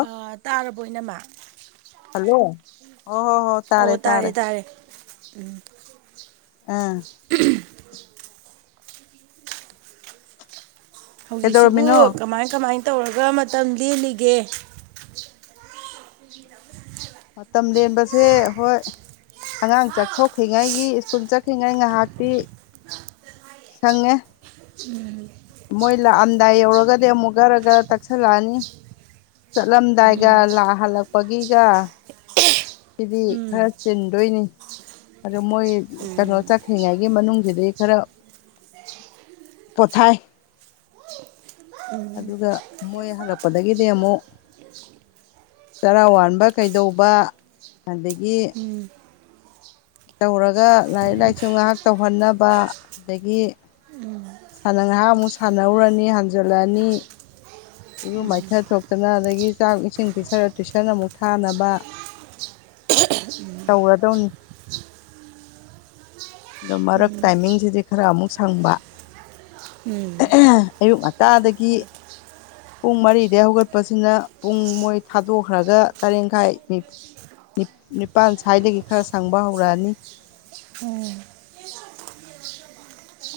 Hello ꯑ ꯇꯥꯔꯕꯣ ꯏꯅꯝꯃꯥ ꯍꯜꯂꯣ ꯑꯣ ꯍꯣ ꯍꯣ ꯇꯥꯔꯦ ꯇꯥꯔꯦ ꯎꯝ ꯑꯥ ꯍꯧꯖꯤꯛꯁꯤꯕꯨ ꯀꯩꯗꯧꯔꯝꯃꯤꯅꯣ ꯀꯃꯥꯏ ꯀꯃꯥꯏ ꯇꯧꯔꯒ ꯃꯇꯝ ꯂꯦꯜꯂꯤꯒꯦ ꯃꯇꯝ ꯂꯦꯟꯕꯁꯦ ꯍꯣꯏ ꯑꯉꯥꯡ ꯆꯠꯊꯣꯛꯈ꯭ꯔꯤꯉꯩꯒꯤ ꯁ꯭ꯀꯨꯜ ꯆꯠꯈ꯭ꯔꯤꯉꯩ ꯉꯥꯍꯥꯛꯇꯤ ꯁꯪꯉꯦ ꯎꯝ ꯃꯣꯏ ꯂꯥꯛꯑꯝꯗꯥꯏ ꯌꯧꯔꯒꯗꯤ ꯑꯃꯨꯛ ꯒꯔ ꯒꯔ ꯇꯛꯁꯜꯂꯛꯑꯅꯤ ꯆꯠꯂꯝꯗꯥꯏꯒ ꯂꯥ-ꯍꯜꯂꯛꯄꯒꯤꯒ ꯁꯤꯗꯤ ꯈꯔ ꯆꯤꯟꯗꯣꯏꯅꯤ ꯑꯗꯨ ꯃꯣꯏ ꯀꯩꯅꯣ ꯆꯠꯈ꯭ꯔꯤꯉꯩꯒꯤ ꯃꯅꯨꯡꯖꯤꯗꯤ ꯈꯔ ꯄꯣꯊꯥꯏ ꯑꯗꯨꯒ ꯃꯣꯏ ꯍꯜꯂꯛꯄꯗꯒꯤꯗꯤ ꯑꯃꯨꯛ ꯇꯔꯥ ꯋꯥꯟꯕ ꯀꯩꯗꯧꯕ ꯑꯗꯒꯤ ꯇꯧꯔꯒ ꯂꯥꯏꯔꯤꯛ ꯂꯥꯏꯁꯨ ꯉꯥꯍꯥꯛ ꯇꯧꯍꯟꯅꯕ ꯑꯗꯒꯤ ꯍꯥꯟꯅ ꯉꯥꯍꯥꯛ ꯑꯃꯨꯛ ꯁꯥꯟꯅꯧꯔꯅꯤ ꯍꯟꯖꯜꯂꯛꯑꯅꯤ ꯏꯔꯨ ꯃꯥꯏꯊ ꯊꯣꯛꯇꯅ ꯑꯗꯒꯤ ꯆꯥꯛ ꯏꯁꯤꯡ ꯄꯤꯖꯔ ꯇꯨꯏꯁꯟ ꯑꯃꯨꯛ ꯊꯥꯅꯕ [inaudible] ꯎꯝ ꯇꯧꯔꯗꯧꯅꯤ ꯑꯗꯣ ꯃꯔꯛ ꯇꯥꯏꯃꯤꯡꯖꯤꯗꯤ ꯈꯔ ꯑꯃꯨꯛ ꯁꯪꯕ ꯑꯌꯨꯛ ꯉꯟꯇꯥꯗꯒꯤ ꯄꯨꯡ ꯃꯔꯤꯗꯩꯩ ꯍꯧꯒꯠꯄꯖꯤꯅ ꯄꯨꯡ ꯃꯣꯏ ꯊꯥꯗꯣꯛꯈ꯭ꯔꯒ ꯇꯔꯦꯡꯈꯥꯏ ꯅꯤ ꯅꯤꯞ ꯅꯤꯄꯥꯥꯟ ꯁ꯭ꯋꯥꯏꯗꯒꯤ ꯈꯔ ꯁꯪꯕ ꯍꯧꯔꯛꯑꯅꯤ ꯎꯝ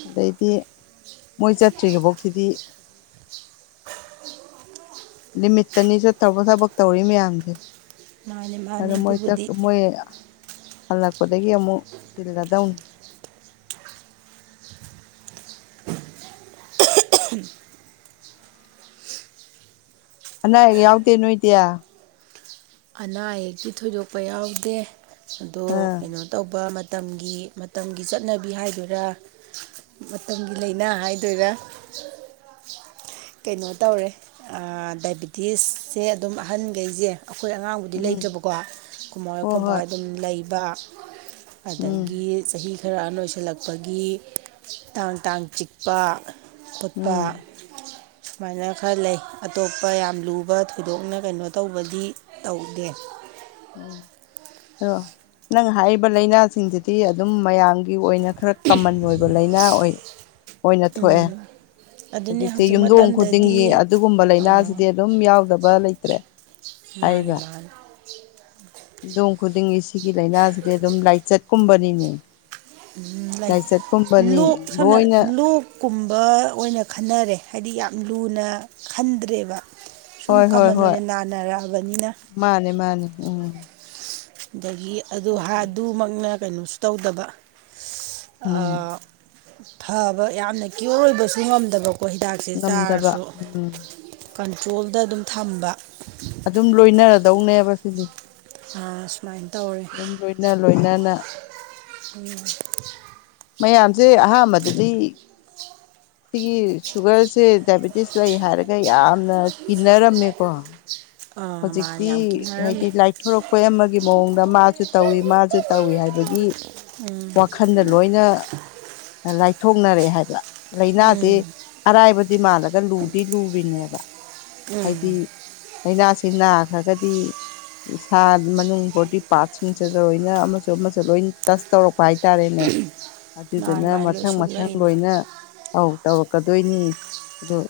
ꯑꯗꯩꯗꯤ ꯃꯣꯏ ꯆꯠꯇ꯭ꯔꯤꯕꯣꯛꯁꯤꯗꯤ ꯂꯤꯃꯤꯠꯇꯅꯤ ꯆꯠꯇꯧꯕ ꯊꯕꯛ ꯇꯧꯔꯤ ꯃꯌꯥꯝꯖꯦ ꯃꯥꯅꯦ ꯑꯗ ꯃꯥꯅꯦ ꯃꯣꯏ ꯆꯠ ꯑꯗꯨꯕꯨꯗꯤ ꯃꯣꯏ ꯍꯜꯂꯛꯄꯗꯒꯤ ꯑꯃꯨꯛ ꯆꯤꯜꯂꯗꯧꯅꯤ ꯑꯅꯥ ꯑꯌꯦꯛ ꯌꯥꯎꯗꯦ ꯅꯣꯏꯗꯤꯌꯥ ꯑꯅꯥ ꯑꯌꯦꯛꯀꯤ ꯊꯣꯏꯗꯣꯛꯄ ꯌꯥꯎꯗꯦ ꯑꯗꯣ ꯀꯩꯅꯣ ꯇꯧꯕ ꯃꯇꯝꯒꯤ ꯃꯇꯝꯒꯤ ꯆꯠꯅꯕꯤ ꯍꯥꯏꯗꯨꯏꯔꯥ ꯃꯇꯝꯒꯤ ꯂꯥꯏꯅꯥ ꯍꯥꯏꯗꯣꯏꯔꯥ ꯀꯩꯅꯣ ꯇꯧꯔꯦ ꯑꯥ ꯗꯥꯏꯕꯤꯇꯤꯁꯁꯦ ꯑꯗꯨꯝ ꯑꯍꯟꯒꯩꯖꯦ ꯑꯩꯈꯣꯏ ꯑꯉꯥꯡꯕꯨꯗꯤ ꯎꯝ ꯂꯩꯇꯕꯀꯣ ꯑꯩꯈꯣꯏꯃꯥꯍꯣꯏ ꯍꯣꯏ ꯍꯣꯏ ꯑꯩꯈꯣꯏꯕꯥꯍꯣꯏ ꯑꯗꯨꯝ ꯂꯩꯕ ꯎꯝ ꯑꯗꯒꯤ ꯆꯍꯤ ꯈꯔ ꯑꯍꯟ ꯑꯣꯏꯁꯜꯂꯛꯄꯒꯤ ꯇꯥꯡ ꯇꯥꯡ ꯆꯤꯛꯄ ꯄꯨꯠꯄ ꯎꯝ ꯁꯨꯃꯥꯏꯅ ꯈꯔ ꯂꯩ ꯑꯇꯣꯞꯄ ꯌꯥꯝ ꯂꯨꯕ ꯊꯣꯏꯗꯣꯛꯅ ꯀꯩꯅꯣ ꯇꯧꯕꯗꯤ ꯇꯧꯗꯦ ꯎꯝ ꯍꯥꯏꯔꯑꯣ ꯅꯪ ꯍꯥꯏꯔꯤꯕ ꯂꯥꯏꯅꯥꯁꯤꯡꯁꯤꯗꯤ ꯑꯗꯨꯝ ꯃꯌꯥꯝꯒꯤ ꯑꯣꯏꯅ ꯈꯔ ꯀꯃꯟ ꯑꯣꯏꯕ ꯂꯥꯏꯅꯥ ꯑꯣꯏ ꯑꯣꯏꯅ ꯊꯣꯛꯑꯦ ꯑꯗꯨꯅꯤ ꯍꯧꯖꯤꯛꯁꯦ ꯍꯧꯖꯤꯛ ꯌꯨꯝꯗꯣꯡ ꯃꯇꯝꯗꯗꯤ ꯈꯨꯗꯤꯡꯒꯤ ꯑꯗꯨꯒꯨꯝꯕ ꯂꯩꯥꯏꯅꯥꯖꯤ ꯖꯦ ꯑꯗꯨꯝ ꯌꯥꯎꯗꯕ ꯂꯩꯇ꯭ꯔꯦ ꯃꯥꯅꯦ ꯃꯥꯅꯦ ꯌꯨꯝꯗꯣꯡ ꯈꯨꯗꯤꯡꯒꯤ ꯁꯤꯒꯤ ꯂꯥꯏꯅꯥꯖꯤꯗꯤ ꯑꯗꯨꯝ ꯂꯥꯏꯆꯠꯀꯨꯝꯕꯅꯤꯅꯦ ꯎꯝ ꯂꯩ ꯂꯥꯏꯆꯠꯀꯨꯝꯕꯅꯤ ꯂꯣꯛ ꯁꯝꯅ ꯂꯣꯏꯅ ꯂꯣꯛ ꯀꯨꯝꯕ ꯑꯣꯏꯅ ꯈꯟꯅꯔꯦ ꯍꯥꯏꯕꯗꯤ ꯌꯥꯝ ꯂꯨꯅ ꯈꯟꯗ꯭ꯔꯦꯕ ꯁꯨꯝ ꯍꯣꯏ ꯍꯣꯏ ꯀꯃꯟ ꯍꯣꯏ ꯑꯣꯏꯅ ꯅꯥꯅꯔꯛꯑꯕꯅꯤꯅ ꯃꯥꯅꯦ ꯃꯥꯅꯦ ꯎꯝ ꯑꯗꯒꯤ ꯑꯗꯨ ꯍꯥ ꯑꯗꯨꯃꯛꯅ ꯀꯩꯅꯣꯁꯨ ꯇꯧꯗꯕ ꯎꯝ ꯐꯕ ꯌꯥꯝꯅ ꯀꯢꯌꯣ꯭ꯔ ꯑꯣꯏꯕꯁꯨ ꯉꯝꯗꯕꯀꯣ ꯍꯤꯗꯥꯛ ꯁꯦ ꯉꯝꯗꯕ ꯆꯥꯔꯁꯨ ꯎꯝ ꯀꯟꯇ꯭ꯔꯣꯜꯗ ꯑꯗꯨꯝ ꯊꯝꯕ ꯑꯗꯨꯝ ꯂꯣꯏꯅꯔꯗꯧꯅꯦꯕ ꯁꯤꯗꯤ ꯑꯥ ꯁꯨꯃꯥꯏꯅ ꯇꯧꯋꯦ ꯑꯗꯨꯝ ꯂꯣꯏꯅ ꯂꯣꯏꯅꯅ ꯎꯝ ꯃꯌꯥꯝꯖꯦ ꯑꯍꯥꯟꯕꯗꯗꯤ ꯁꯤꯒꯤ ꯁꯨꯒꯔꯁꯦ ꯗꯥꯏꯕꯦꯇꯤꯁ ꯂꯩ ꯍꯥꯏꯔꯒ ꯌꯥꯝꯅ ꯀꯤꯟꯅꯔꯝꯃꯦꯀꯣ ꯃꯥꯅ ꯍꯧꯖꯤꯛꯇꯤ ꯌꯥꯝ ꯀꯤꯅꯔꯝꯃꯤ ꯍꯥꯏꯗꯤ ꯂꯥꯏꯊꯣꯔꯛꯄ ꯑꯃꯒꯤ ꯃꯑꯣꯡꯗ ꯃꯥꯖꯨ ꯇꯧꯏ ꯃꯥꯖꯨ ꯇꯧꯏ ꯍꯥꯏꯕꯒꯤ ꯎꯝ ꯈꯟꯗ ꯂꯣꯏꯅ ꯂꯥꯏꯊꯣꯛꯅꯔꯦ ꯍꯥꯏꯕ ꯂꯥꯏꯅꯖꯦ ꯎꯝ ꯑꯔꯥꯏꯕꯗꯤ ꯃꯥꯜꯂꯒ ꯂꯨꯗꯤ ꯂꯨꯔꯤꯅꯦꯕ ꯍꯥꯏꯗꯤ ꯂꯥꯏꯅꯁꯦ ꯁꯤ ꯅꯥꯈ꯭ꯔꯒꯗꯤ ꯏꯁꯥ ꯃꯅꯨꯡ ꯕꯣꯗꯤ ꯄꯥꯔꯠꯁꯤꯡꯁꯤꯗ ꯂꯣꯏꯅ ꯑꯃꯁꯨ ꯑꯃꯁꯨ ꯂꯣꯏ ꯇꯁ ꯇꯧꯔꯛꯄ ꯍꯥꯏꯇꯥꯔꯦꯅꯦ ꯃꯥ ꯑꯗꯨꯗꯨꯅ ꯑꯗꯨꯃꯥꯏꯅ ꯂꯣꯏ ꯃꯊꯪ ꯃꯊꯪ ꯁꯣꯛꯂꯛꯏꯅꯤ ꯂꯣꯏꯅ ꯑꯧ ꯇꯧꯔꯛꯀꯗꯣꯏꯅꯤ ꯑꯗꫭ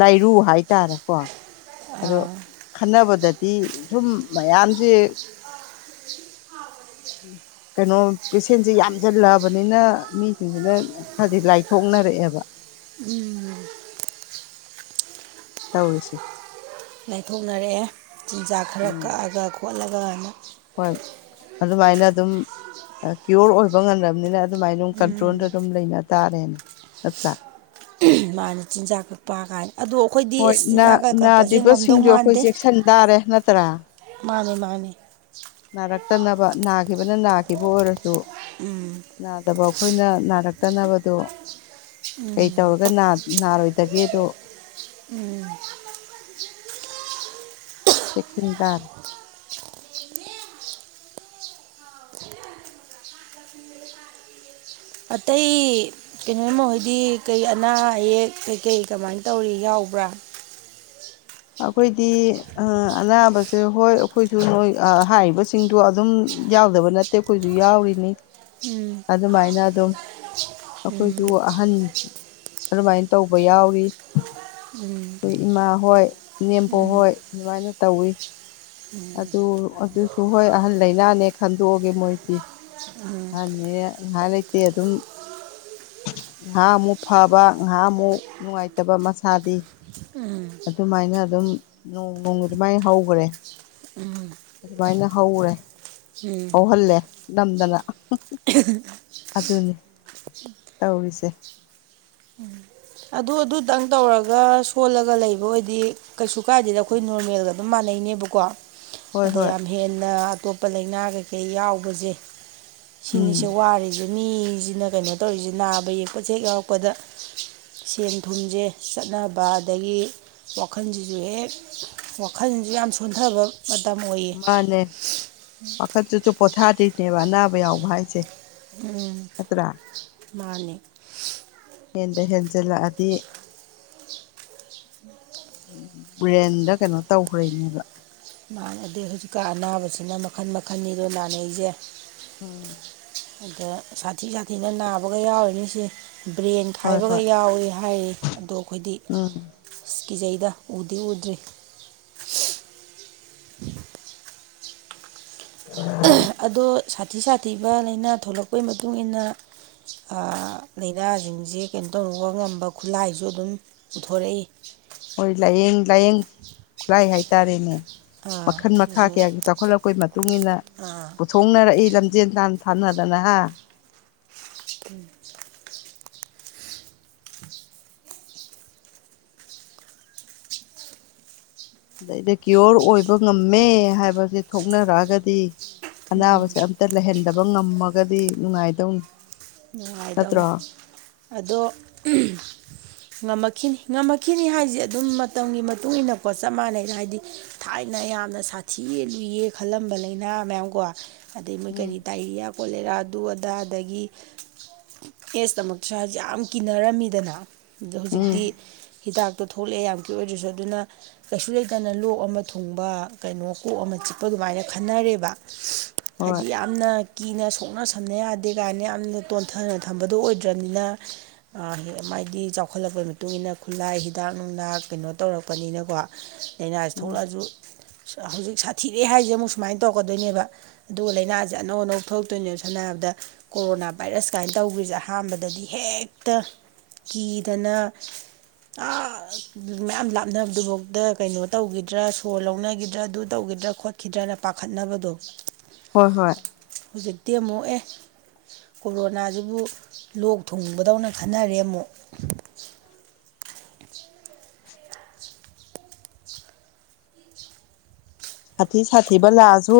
ꯂꯥꯏꯔꯨ ꯍꯥꯏꯇꯥꯔꯦꯀꯣ ꯑꯗꯣ ꯑꯥ ꯈꯟꯅꯕꯗꯗꯤ ꯁꯨꯝ ꯃꯌꯥꯝꯖꯦ ꯍ [unintelligible] ꯀꯩꯅꯣ ꯄꯦꯁꯦꯟꯖꯦ ꯌꯥꯝꯁꯤꯜꯂꯛꯑꯕꯅꯤꯅ ꯃꯤꯖꯤꯡꯖꯤꯅ ꯈꯔꯗꯤ ꯂꯥꯏꯊꯣꯛꯅꯔꯛꯑꯦꯕ ꯎꯝ ꯇꯔꯤꯁꯦ꯫ ꯂꯥꯏꯊꯣꯛꯅꯔꯛꯑꯦ ꯆꯤꯟꯖꯥꯛ ꯈꯔ ꯎꯝ ꯀꯛꯑꯒ ꯈꯣꯠꯂꯒꯅ ꯍꯣꯏ ꯑꯗꯨꯃꯥꯏꯅ ꯑꯗꯨꯝ ꯀꯤꯌꯣꯔ ꯑꯣꯏꯕ ꯉꯝꯗꯕꯅꯤꯅ ꯑꯗꯨꯃꯥꯏꯅ ꯑꯗꯨꯝ ꯎꯝ ꯀꯟꯇ꯭ꯔꯣꯜꯗ ꯑꯗꯨꯝ ꯂꯩꯅ ꯇꯥꯔꯦꯅꯦ ꯅꯠꯇ꯭ꯔꯥ꯫ ꯃꯥꯅꯦ ꯆꯤꯟꯖꯥꯛ ꯀꯛꯄ ꯀꯥꯏꯅ ꯑꯗꯣ ꯑꯩꯈꯣꯏꯗꯤ ꯍꯣꯏ ꯑꯁ ꯅꯥ ꯆꯤꯟꯖꯥꯛ ꯀ ꯀꯛꯄꯖꯦ ꯉꯝꯗꯧ ꯅꯥꯗ꯭ꯔꯤꯕꯁꯤꯡꯁꯨ ꯑꯩꯈꯣꯏ ꯃꯥꯟꯗꯦ꯫ ꯆꯦꯛꯁꯤꯟ ꯇꯥꯔꯦ ꯅꯠꯇ꯭ꯔꯥ꯫ ꯃꯥꯅꯦ ꯃꯥꯅꯦ ꯅꯥꯔꯛꯇꯅꯕ ꯅꯥꯒꯤꯕꯅ ꯅꯥꯒꯤꯕ ꯑꯣꯏꯔꯁꯨ ꯎꯝ꯫ ꯅꯥꯗꯕ ꯑꯩꯈꯣꯏꯅ ꯅꯥꯔꯛꯇꯅꯕꯗꯣ ꯀꯩ ꯇꯧꯔꯒ ꯅꯥ ꯅꯔꫭꯏꯗꯒꯦꯗꯣ ꯎꯝ [unintelligible] ꯆꯦꯛꯁꯤꯟ ꯇꯥꯔꯦ꯫ ꯑꯇꯩ ꯀꯩꯅꯣꯃꯣꯏꯗꯤ ꯀꯩ ꯑꯅꯥ ꯑꯌꯦꯛ ꯀꯩꯀꯩ ꯀꯃꯥꯏꯅ ꯇꯧꯔꯤ ꯌꯥꯎꯕ꯭ꯔꯥ ꯑꯩꯈꯣꯏꯗꯤ ꯑꯅꯥꯕꯁꯦ ꯍꯣꯏ ꯑꯩꯈꯣꯏꯁꯨ ꯅꯣꯏ ꯍꯥꯏꯔꯤꯕꯁꯤꯡꯗꯣ ꯑꯗꯨꯝ ꯌꯥꯎꯗꯕ ꯅꯠꯇꯦ ꯑꯩꯈꯣꯏꯖꯨ ꯌꯥꯎꯔꯤꯅꯤ ꯎꯝ ꯑꯗꯨꯃꯥꯏꯅ ꯑꯗꯨꯝ꯫ ꯎꯝ ꯑꯩꯈꯣꯏꯖꯨ ꯑꯍꯟ ꯑꯗꯨꯃꯥꯏꯅ ꯇꯧꯕ ꯌꯥꯎꯔꯤ ꯑꯩꯈꯣꯏ ꯏꯃꯥ ꯍꯣꯏ ꯏꯅꯦꯝꯄꯣꯛ ꯍꯣꯏ ꯑꯗꯨꯃꯥꯏꯅ ꯇꯧꯋꯤ꯫ ꯑꯗꯨ ꯑꯗꯨꯁꯨ ꯍꯣꯏ ꯑꯍꯟ ꯂꯩꯥꯏꯅꯥꯅꯦ ꯈꯟꯗꯣꯛꯑꯒꯦ ꯃꯣꯏꯗꯤ ꯎꯝ ꯑꯍꯟꯅꯤꯅ ꯉꯍꯥꯛ ꯂꯩꯇꯦ ꯑꯗꯨꯝ ꯉꯥꯍꯥꯛ ꯑꯃꯨꯛ ꯐꯕ ꯉꯥꯍꯥꯛ ꯑꯃꯨꯛ ꯅꯨꯡꯉꯥꯏꯇꯕ ꯃꯁꯥꯗꯤ ꯎꯝ ꯑꯗꯨꯃꯥꯏꯅ ꯑꯗꯨꯝ ꯅꯣꯡ ꯅꯣꯡꯃ ꯑꯗꯨꯃꯥꯏ ꯍꯧꯈꯔꯦ ꯎꯝ ꯑꯗꯨꯃꯥꯏꯅ ꯍꯧꯒꯔꯦ ꯍꯧꯍꯜꯂꯦ ꯅꯝꯗꯅ [inaudible] ꯑꯗꯨꯅꯤ ꯇꯧꯔꯤꯁꯦ ꯑꯗꯨ ꯑꯗꯨꯇꯪ ꯇꯧꯔꯒ ꯁꯣꯜꯂꯒ ꯂꯩꯕ ꯑꯣꯏꯗꯤ ꯀꯩꯁꯨ ꯀꯥꯏꯗꯦꯗ ꯑꯩꯈꯣꯏ ꯅꯣꯔꯃꯦꯜꯒ ꯑꯗꯨꯝ ꯃꯥꯟꯅꯩꯅꯦꯕꯀꯣ ꯍꯣꯏ ꯑꯗ ꯍꯣꯏ ꯌꯥꯝ ꯍꯦꯟꯅ ꯑꯇꯣꯞꯄ ꯂꯩꯅꯥ ꯀꯩꯀꯩ ꯌꯥꯎꯕꯁꯦ ꯁꯤꯅꯤꯁꯦ ꯎꯝ ꯋꯥꯔꯤꯖꯦ ꯃꯤꯖꯤꯅ ꯀꯩꯅꯣ ꯇꯧꯔꯤꯖꯦ ꯅꯥꯕ ꯌꯦꯛꯄꯁꯦ ꯍꯦꯛ ꯌꯥꯎꯔꯛꯄꯗ ꯁꯦꯟ ꯊꯨꯝꯖꯦ ꯆꯠꯅꯕ ꯑꯗꯒꯤ ꯋꯥꯈꯜꯖꯤꯖꯨ ꯍꯦꯛ ꯋꯥꯈꯜꯖꯨ ꯌꯥꯝ ꯁꯣꯟꯊꯕ ꯃꯇꯝ ꯑꯣꯏ ꯃꯥꯅꯦ ꯋꯥꯈꯟꯟꯗꯨꯁꯨ ꯄꯣꯊꯥꯗꯣꯏꯅꯦꯕ ꯑꯅꯥꯕ ꯌꯥꯎꯕ ꯍꯥꯏꯁꯦ ꯎꯝ ꯅꯠꯇ꯭ꯔꯥ ꯃꯥꯅꯦ ꯍꯦꯟꯗ ꯍꯦꯟꯖꯜꯂꯛꯑꯗꯤ ꯕ꯭ꯔꯦꯟꯗ ꯀꯩꯅꯣ ꯇꯧꯈ꯭ꯔꯤꯅꯦꯕ ꯃꯥꯟꯅꯗꯦ ꯍꯧꯖꯤꯛꯀꯥꯟ ꯑꯅꯥꯕꯁꯤꯅ ꯃꯈꯜ ꯃꯈꯟꯅꯤꯗꫭ ꯅꯥꯅꯩꯖꯦ ꯎꯝ ꯑꯗ ꯁꯥꯊꯤ ꯁꯥꯊꯤꯅ ꯅꯥꯕꯒ ꯌꯥꯎꯔꯤꯅꯤ ꯁꯤ ꯕ꯭ꯔꯦꯟ ꯍꯣꯏ ꯈꯥꯏꯕꯒ ꯍꯣꯏ ꯌꯥꯎꯋꯤ ꯍꯥꯏꯌꯦ ꯑꯗꯣ ꯑꯩꯈꯣꯏꯗꯤ ꯎꯝ ꯑꯁ ꯀꯤꯖꯩꯗ ꯎꯗꯤ ꯎꯗ꯭ꯔꯤ ꯎ [inaudible] ꯑꯗꯣ ꯁꯥꯊꯤ ꯁꯥꯊꯤꯕ ꯂꯩꯅꯥ ꯊꯣꯛꯂꯛꯄꯩ ꯃꯇꯨꯡꯏꯟꯅ ꯂꯥꯏꯅꯥꯖꯤꯡꯖꯤ ꯀꯩꯅꯣ ꯇꯧꯔꯨꯕ ꯉꯝꯕ ꯈꯨꯠꯂꯥꯏꯁꯨ ꯑꯗꯨꯝ ꯄꯨꯊꯣꯔꯛꯏ ꯍꯣꯏ ꯂꯥꯏꯌꯦꯡ ꯂꯥꯏꯌꯦꯡ ꯈꯨꯠꯂꯥꯏ ꯍꯥꯏꯇꯥꯔꯦꯅꯦ ꯑꯥ ꯃꯈꯜ ꯃꯈꯥ ꯁꯤꯁꯨ ꯀꯌꯥꯒꯤ ꯆꯥꯎꯈꯠꯂꯛꯄꯒꯤ ꯃꯇꯨꯡ ꯃꯇꯨꯡꯏꯟꯅ ꯑꯥ ꯄꯨꯊꯣꯛꯅꯔꯛꯏ ꯂꯝ ꯖꯦꯟ ꯇꯥꯟ ꯊꯥꯅꯗꯅ ꯍꯥ ꯎꯝ ꯑꯗꯩꯗ ꯀꯤꯌꯣꯔ ꯑꯣꯏꯕ ꯉꯝꯃꯦ ꯍꯥꯏꯕꯁꯦ ꯊꯣꯛꯅꯔꯛꯑꯒꯗꯤ ꯑꯅꯥꯕꯁꯦ ꯑꯝ ꯇ ꯂꯩꯍꯟꯗꯕ ꯉꯝꯃꯒꯗꯤ ꯅꯨꯡꯉꯥꯏꯗꯧꯅꯤ ꯅꯨꯡꯉꯥꯏꯗꯧꯅꯤ ꯅꯠꯇ꯭ꯔꯣ ꯑꯗꯣ ꯎꯝ ꯉꯝꯃꯛꯈꯤꯅꯤ ꯉꯝꯃꯛꯈꯤꯅꯤ ꯍꯥꯏꯁꯦ ꯑꯗꯨꯝ ꯃꯇꯝꯒꯤ ꯃꯇꯨꯡ ꯏꯟꯅꯀꯣ ꯆꯞ ꯃꯥꯟꯅꯩꯗ ꯍꯥꯏꯗꯤ ꯊꯥꯏꯅ ꯌꯥꯝꯅ ꯁꯥꯊꯤꯌꯦ ꯂꯨꯏꯌꯦ ꯈꯜꯂꯝꯕ ꯂꯥꯏꯅꯥ ꯃꯌꯥꯝ ꯀꯣ ꯑꯗꯩ ꯃꯣꯏ ꯎꯝ ꯀꯔꯤ ꯗꯥꯏꯔꯤꯌꯥ ꯀꯣꯂꯦꯔꯥ ꯑꯗꯨ ꯑꯗꯥ ꯑꯗꯒꯤ ꯑꯦꯁꯇꯃꯛꯁꯨ ꯌꯥꯝ ꯀꯤꯅꯔꯝꯃꯤꯗꯅ ꯑꯗꯣ ꯎꯝ ꯍꯧꯖꯤꯛꯇꯤ ꯍꯤꯗꯥꯛꯇꯣ ꯊꯣꯛꯂꯛꯑꯦ ꯌꯥꯝꯀꯤꯌꫭꯔ ꯑꯣꯏꯗꯔꯁꯨ ꯑꯗꯨꯅ ꯀꯩꯁꯨ ꯂꯩꯇꯅ ꯂꯣꯛ ꯑꯃ ꯊꯨꯡꯕ ꯀꯩꯅꯣ ꯀꯣꯛ ꯑꯃ ꯆꯤꯛꯄ ꯑꯗꯨꯃꯥꯏꯅ ꯈꯟꯅꯔꯦꯕ ꯍꯣꯏ ꯍꯥꯏꯗꯤ ꯌꯥꯝꯅ ꯀꯤꯅ ꯁꯣꯛꯅ ꯁꯝꯅ ꯌꯥꯗꯦ ꯀꯥꯏꯅ ꯌꯥꯝꯅ ꯇꯣꯟꯊꯅ ꯊꯝꯕꯗꯣ ꯑꯣꯏꯗ꯭ꯔꯝꯅꯤꯅ ꯑ ꯍꯦꯛ ꯃꯥꯏꯗꯤ ꯆꯥꯎꯈꯠꯂꯛꯄꯩ ꯃꯇꯨꯡ ꯏꯟꯅ ꯈꯨꯠꯂꯥꯏ ꯍꯤꯗꯥꯛ ꯅꯨꯡꯅꯥꯡ ꯀꯩꯅꯣ ꯇꯧꯔꯛꯄꯅꯤꯅꯀꯣ꯫ [inaudible] ꯂꯥꯏꯅꯥꯁꯤ ꯎꯝ ꯊꯣꯛꯂꯛꯑꯁꯨ ꯍꯧꯖꯤꯛ ꯁꯥꯊꯤꯔꯦ ꯍꯥꯏꯁꯦ ꯑꯃꯨꯛ ꯁꯨꯃꯥꯏꯅ ꯇꯧꯔꯛꯀꯗꯣꯏꯅꯦꯕ꯫ ꯑꯗꯨꯒ ꯂꯥꯏꯅꯥꯁꯦ ꯑꯅꯧ ꯑꯅꯧꯕ ꯊꯣꯛꯂꯛꯇꯣꯏꯅꯦꯕ ꯁꯝꯅ ꯍꯥꯏꯔꯕꯗ ꯀꯣꯔꯣꯅꯥ ꯚꯥꯏꯔꯁ ꯀꯥꯏꯟ ꯇꯧꯒ꯭ꯔꯤꯖꯦ ꯑꯍꯥꯟꯕꯗꯗꯤ ꯍꯦꯛꯇ ꯀꯤꯗꯅ ꯑꯥ ꯃꯌꯥꯝ ꯂꯥꯞꯅꯕꯗꯨꯐꯥꯎꯗ ꯀꯩꯅꯣ ꯇꯧꯈꯤꯗ꯭ꯔꯥ ꯁꯣꯔ ꯂꯧꯅꯈꯤꯗ꯭ꯔꯥ ꯑꯗꯨ ꯇꯧꯈꯤꯗ꯭ꯔꯥ ꯈꫭꯠ ꯈꯤꯗ꯭ꯔꯅ ꯄꯥꯈꯠꯅꯕꯗꯣ꯫ ꯍꯣꯏ ꯍꯣꯏ꯫ ꯍꯧꯖꯤꯛꯇꯤ ꯑꯃꯨꯛ ꯑꯦ꯫ ꯀꯣꯔꯣꯅꯥꯁꯤꯕꯨ ꯂꯣꯛ ꯊꯨꯡꯕꯗꯧꯅ ꯈꯟꯅꯔꯦ ꯑꯃꯨꯛ꯫ ꯁꯥꯊꯤ ꯁꯥꯊꯤꯕ ꯂꯥꯛꯑꯁꯨ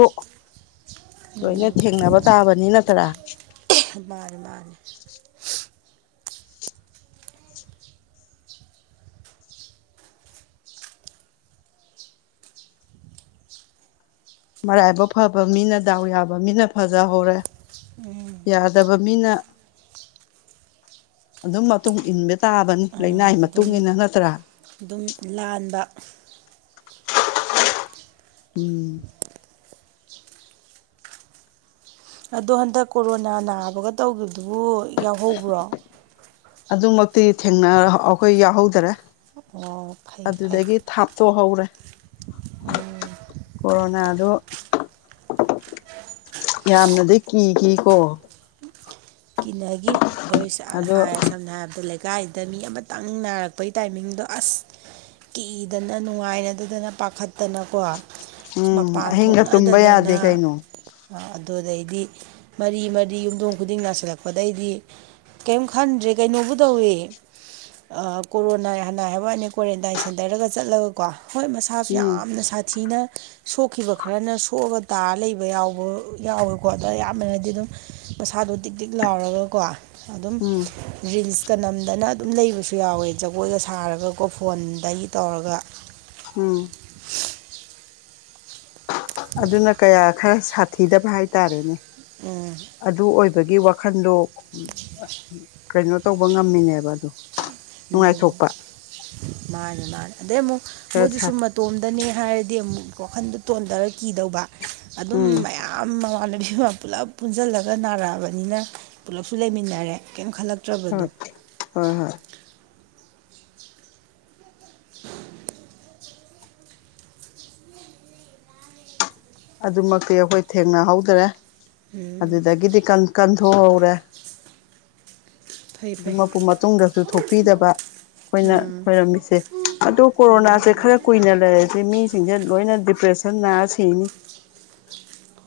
ꯂꯣꯏꯅ ꯊꯦꯡꯅꯕ ꯇꯥꯕꯅꯤ ꯅꯠꯇ꯭ꯔꯥ꯫ [unintelligible] ꯃꯥꯅꯦ-ꯃꯥꯅꯦ꯫ ꯃꯔꯥꯏꯕꯛ ꯐꯕ ꯃꯤꯅ ꯗꯥꯎ ꯌꯥꯕ ꯃꯤꯅ ꯐꯖꯍꯧꯔꯦ꯫ ꯎꯝ ꯌꯥꯗꯕ ꯃꯤꯅ ꯃꯇꯨꯡ ꯏꯟꯕ ꯇꯥꯕꯅꯤ ꯂꯅꯥꯏ ꯑꯗꯨꯝ ꯃꯇꯨꯡ ꯏꯟꯅ ꯅꯠꯇ꯭ꯔꯥ꯫ ꯑꯗꯨꯝ ꯂꯥꯟꯕ꯫ ꯎꯝ꯫ [unintelligible] ꯑꯗꯣ ꯍꯟꯗꯛ ꯀꯣꯔꯣꯅꯥ ꯅꯥꯕꯒ ꯇꯧꯈꯤꯕꯗꯨꯕꯨ ꯌꯥꯎꯍꯧꯕ꯭ꯔꯣ꯫ ꯑꯗꯨꯃꯛꯇꯤ ꯊꯦꯡꯅ ꯑꯈꯣꯏ ꯌꯥꯎꯍꯧꯗ꯭ꯔꯦ꯫ ꯑꯣ ꯐꯩ ꯐꯩ ꯑꯗꯨꯗꯒꯤ ꯊꯥꯞꯇꯣꯛꯍꯧꯔꯦ꯫ ꯀꯣꯔꯣꯅꯥꯗꯣ ꯌꯥꯝꯅꯗꯤ ꯀꯤꯈꯤꯀꯣ꯫ ꯀꯤꯅꯒꯤ ꯑꫭꯏꯁ ꯑꯥ ꯑꯗꯣ ꯍꯥꯏ ꯁꯝꯅ ꯍꯥꯏꯔꯕꯗ ꯂꯩ ꯀꯥꯏꯗ ꯃꯤ ꯑꯃꯇꯪ ꯅꯥꯔꯛꯄꯒꯤ ꯇꯥꯏꯃꯤꯡꯗꯣ ꯑꯁ꯫ ꯀꯤꯗꯅ ꯅꯨꯡꯉꯥꯏꯅꯗꯗꯅ ꯄꯥꯈꯠꯇꯅꯀꯣ꯫ ꯁ ꯎꯝ ꯃꯄꯥꯟ ꯑꯍꯤꯡꯒ ꯇꯨꯝꯕ ꯌꯥꯗꯦ ꯊꯣꯛꯅꯗꯗꯅ꯫ ꯀꯩꯅꯣ ꯑ ꯑꯗꯨꯗꯩꯗꯤ ꯃꯔꯤ-ꯃꯔꯤ ꯌꯨꯝꯊꯣꯡ ꯈꯨꯗꯤꯡꯅ ꯂꯥꯁ ꯂꯛꯄꯗꯩꯗꯤ ꯀꯩꯝ ꯈꯟꯗ꯭ꯔꯦ ꯀꯩꯅꯣꯕꯨ ꯇꯧꯋꯦ꯫ ꯀꯣꯔꯣꯅꯥ ꯍꯅꯥꯏ ꯍꯥꯏꯕ ꯋꯥꯅꯤ ꯀ꯭ꯋꯥꯔꯦꯟꯇꯥꯏꯟ ꯁꯦꯟꯇꯔꯒ ꯆꯠꯂꯒꯀꯣ ꯍꯣꯏ ꯃꯁ ꯁꯥꯁꯨ ꯎꯝ ꯌꯥꯝꯅ ꯁꯥꯊꯤꯅ ꯁꯣꯛꯈꯤꯕ ꯈꯔꯅ ꯁꯣꯛꯑꯒ ꯇꯥꯔ ꯂꯩꯕ ꯌꯥꯎꯕ ꯌꯥꯎꯋꯦꯀꯣ ꯑꯗ ꯑꯌꯥꯝꯕꯅꯗꯤ ꯑꯗꯨꯝ ꯄꯩꯁꯥꯗꯣ ꯗꯤꯛ-ꯗꯤꯛ ꯂꯥꯎꯔꯒꯀꯣ ꯑꯗꯨꯝ ꯎꯝ ꯔꯤꯜꯁ ꯀ ꯅꯝꯗꯅ ꯑꯗꯨꯝ ꯂꯩꯕꯁꯨ ꯌꯥꯎꯋꯦ ꯖꯒꯣꯏꯒ ꯁꯥꯔꯒꯀꯣ ꯐꯣꯟꯗꯒꯤ ꯇꯧꯔꯒ꯫ ꯎꯝ ꯑꯗꯨꯅ ꯀꯌꯥ ꯈꯔ ꯁꯥꯊꯤꯗꯕ ꯍꯥꯏꯇꯥꯔꯦꯅꯦ꯫ ꯎꯝ ꯑꯗꯨ ꯑꯣꯏꯕꯒꯤ ꯋꯥꯈꯟꯗꯣ ꯀꯩꯅꯣ ꯇꯧꯕ ꯉꯝꯃꯤꯅꯦꯕ ꯑꯗꯣ ꯅꯨꯡꯉꯥꯏꯊꯣꯛꯄ꯫ ꯃꯥꯅꯦ-ꯃꯥꯅꯦ ꯑꯗꯩ ꯃꯨꯛ ꯈꯔ ꯃꯣꯏꯗꯨ ꯁꯥ ꯁꯨꯝꯃ ꯇꯣꯝꯗꯅꯤ ꯍꯥꯏꯔꯗꯤ ꯑꯃꯨꯛ ꯋꯥꯈꯟꯗ ꯇꯣꯟꯙꯔ ꯀꯤꯗꯧꯕ ꯑꯗꯨꯝ ꯎꯝ ꯃꯌꯥꯝ ꯌꯥꯝ ꯃꯃꯥꯟꯅꯕꯤ ꯃ ꯄꯨꯂꯞ ꯄꯨꯟꯁꯤꯜꯂꯒ ꯅꯥꯔꯛꯑꯕꯅꯤꯅ ꯄꯨꯂꯞꯁꯨ ꯂꯩꯃꯤꯟꯅꯔꯦ ꯀꯩꯝ ꯈꯜꯂꯛ ꯍꯣꯏ ꯍꯣꯏ ꯍꯣꯏ꯫ ꯑꯗꯨꯃꯛꯇꯤ ꯑꯩꯈꯣꯏ ꯊꯦꯡꯅꯍꯧꯗ꯭ꯔꯦ ꯎꯝ ꯑꯗꯨꯗꯒꯤꯗꯤ ꯀꯟ ꯀꯟꯊꯣꯛꯍꯧꯔꯦ꯫ ꯐꯩ ꯐꯩ ꯑꯗꯨꯃꯛꯄꯨ ꯃꯇꯨꯡꯗꯁꯨ ꯊꯣꯛꯄꯤꯗꯕ꯫ ꯑꯩꯈꯣꯏꯅ ꯈꯣꯏꯔꯝꯃꯤꯁꯦ ꯑꯗꯣ ꯃꯥꯅꯤ [inaudible] ꯁꯤꯡꯁꯦ ꯂꯣꯏꯅ ꯗꯤꯄ꯭ꯔꯦꯁꯟ ꯅꯥꯔ ꯁꯤꯅꯤ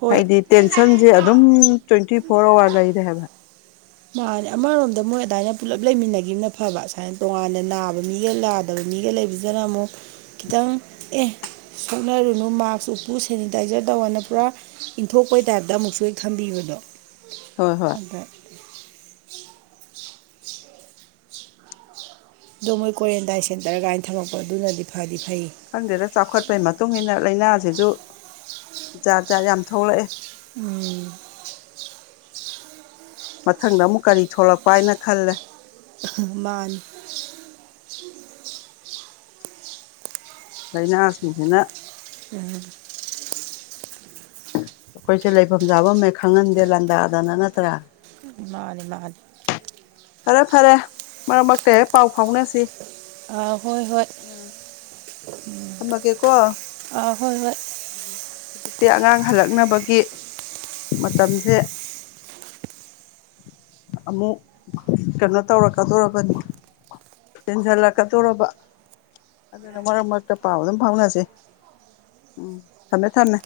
ꯍꯣꯏ ꯍꯥꯏꯗꯤ ꯇꯦꯟꯁꯟꯖꯦ ꯑꯗꯨꯝ ꯇ꯭ꯋꯦꯟꯇꯤ ꯐꯣꯔ ꯑꯥꯋꯥꯔ ꯂꯩꯔꯦ ꯍꯥꯏꯕ ꯃꯥꯅꯤ ꯑꯃꯔꯣꯝꯗ ꯃꯣꯏ ꯑꯗꯥꯏꯅ ꯄꯨꯜꯂꯞ ꯂꯩꯃꯤꯟꯅꯒꯤꯕꯅ ꯐꯕ ꯁꯥꯏꯅ ꯇꯣꯉꯥꯟꯅ ꯅꯥꯕ ꯃꯤꯒ ꯅꯥ ꯗꯕ ꯃꯤꯒ ꯂꯩꯕꯖꯤꯅ ꯑꯃꯨꯛ ꯈꯤꯇꯪ ꯑꯦ ꯁꯣꯛꯅꯔꯨꯅꯨ ꯃꯥꯛꯁ ꯎꯞꯄꯨ ꯁꯦꯅꯤꯇꯥꯏꯖꯔ ꯇꯧꯑꯣꯅ ꯄꯨꯔꯥ ꯏꯟꯊꯣꯛꯄꯩ ꯇꯥꯏꯞꯇ ꯑꯃꯨꯛꯁꯨ ꯍꯦꯛ ꯊꯝꯕꯤꯕꯗꯣ ꯍꯣꯏ ꯍꯣꯏ ꯑꯗ ꯑꯗꯣ ꯃꯣꯏ ꯀ꯭ꯋꯥꯔꯦꯟꯇꯥꯏꯟ ꯁꯦꯟꯇꯔ ꯀꯥꯏꯅ ꯊꯝꯃꯛꯄ ꯑꯗꯨꯅꯗꯤ ꯐꯗꯤ ꯐꯩꯌꯦ ꯈꯪꯗꯦꯗ ꯆꯥꯎꯈꯠꯄꯩ ꯃꯇꯨꯡ ꯏꯟꯅ ꯂꯥꯏꯅꯥꯁꯤꯁꯨ ꯖꯥꯠ ꯖꯥꯠ ꯌꯥꯝ ꯊꯣꯛꯂꯛꯑꯦ ꯎꯝ ꯃꯊꯪꯗ ꯑꯃꯨꯛ ꯀꯔꯤ ꯊꯣꯛꯂꯛꯄ ꯍꯥꯏꯅ ꯈꯜꯂꯦ ꯃꯥꯟꯅꯤ ꯂꯩꯥꯅꯥꯁꯤꯡꯁꯤꯅ ꯎꯝ ꯑꯩꯈꯣꯏꯁꯦ ꯂꯩꯐꯝ ꯆꯥꯐꯝ ꯍꯦꯛ ꯈꯪꯍꯟꯗꯦ ꯂꯥꯟꯗꯥꯗꯅ ꯅꯠꯇ꯭ꯔꯥ ꯃꯥꯅꯤ ꯃꯥꯅꯤ ꯐꯔꯦ ꯐꯔꯦ ꯃꯔꯛ ꯃꯔꯛꯇ ꯍꯦꯛ ꯄꯥꯎ ꯐꯥꯎꯅꯁꯤ ꯑꯥ ꯍꯣꯏ ꯍꯣꯏ ꯎꯝ ꯊꯝꯃꯒꯦꯀꯣ ꯑꯥ ꯍꯣꯏ ꯍꯣꯏ ꯍꯧꯖꯤꯛꯇꯤ ꯑꯉꯥꯡ ꯍꯜꯂꯛꯅꯕꯒꯤ ꯃꯇꯝꯁꯦ ꯑꯃꯨꯛ ꯀꯩꯅꯣ ꯇꯧꯔꯛꯀꯗꯧꯔꯕꯅꯤ ꯆꯦꯟꯖꯜꯂꯛꯀꯗꯣꯔꯕ ꯑꯗꯨꯅ ꯃꯔꯛ ꯃꯔꯛꯇ ꯄꯥꯎ ꯑꯗꯨꯝ ꯐꯥꯎꯅꯁꯤ ꯎꯝ ꯊꯝꯃꯦ ꯊꯝꯃꯦ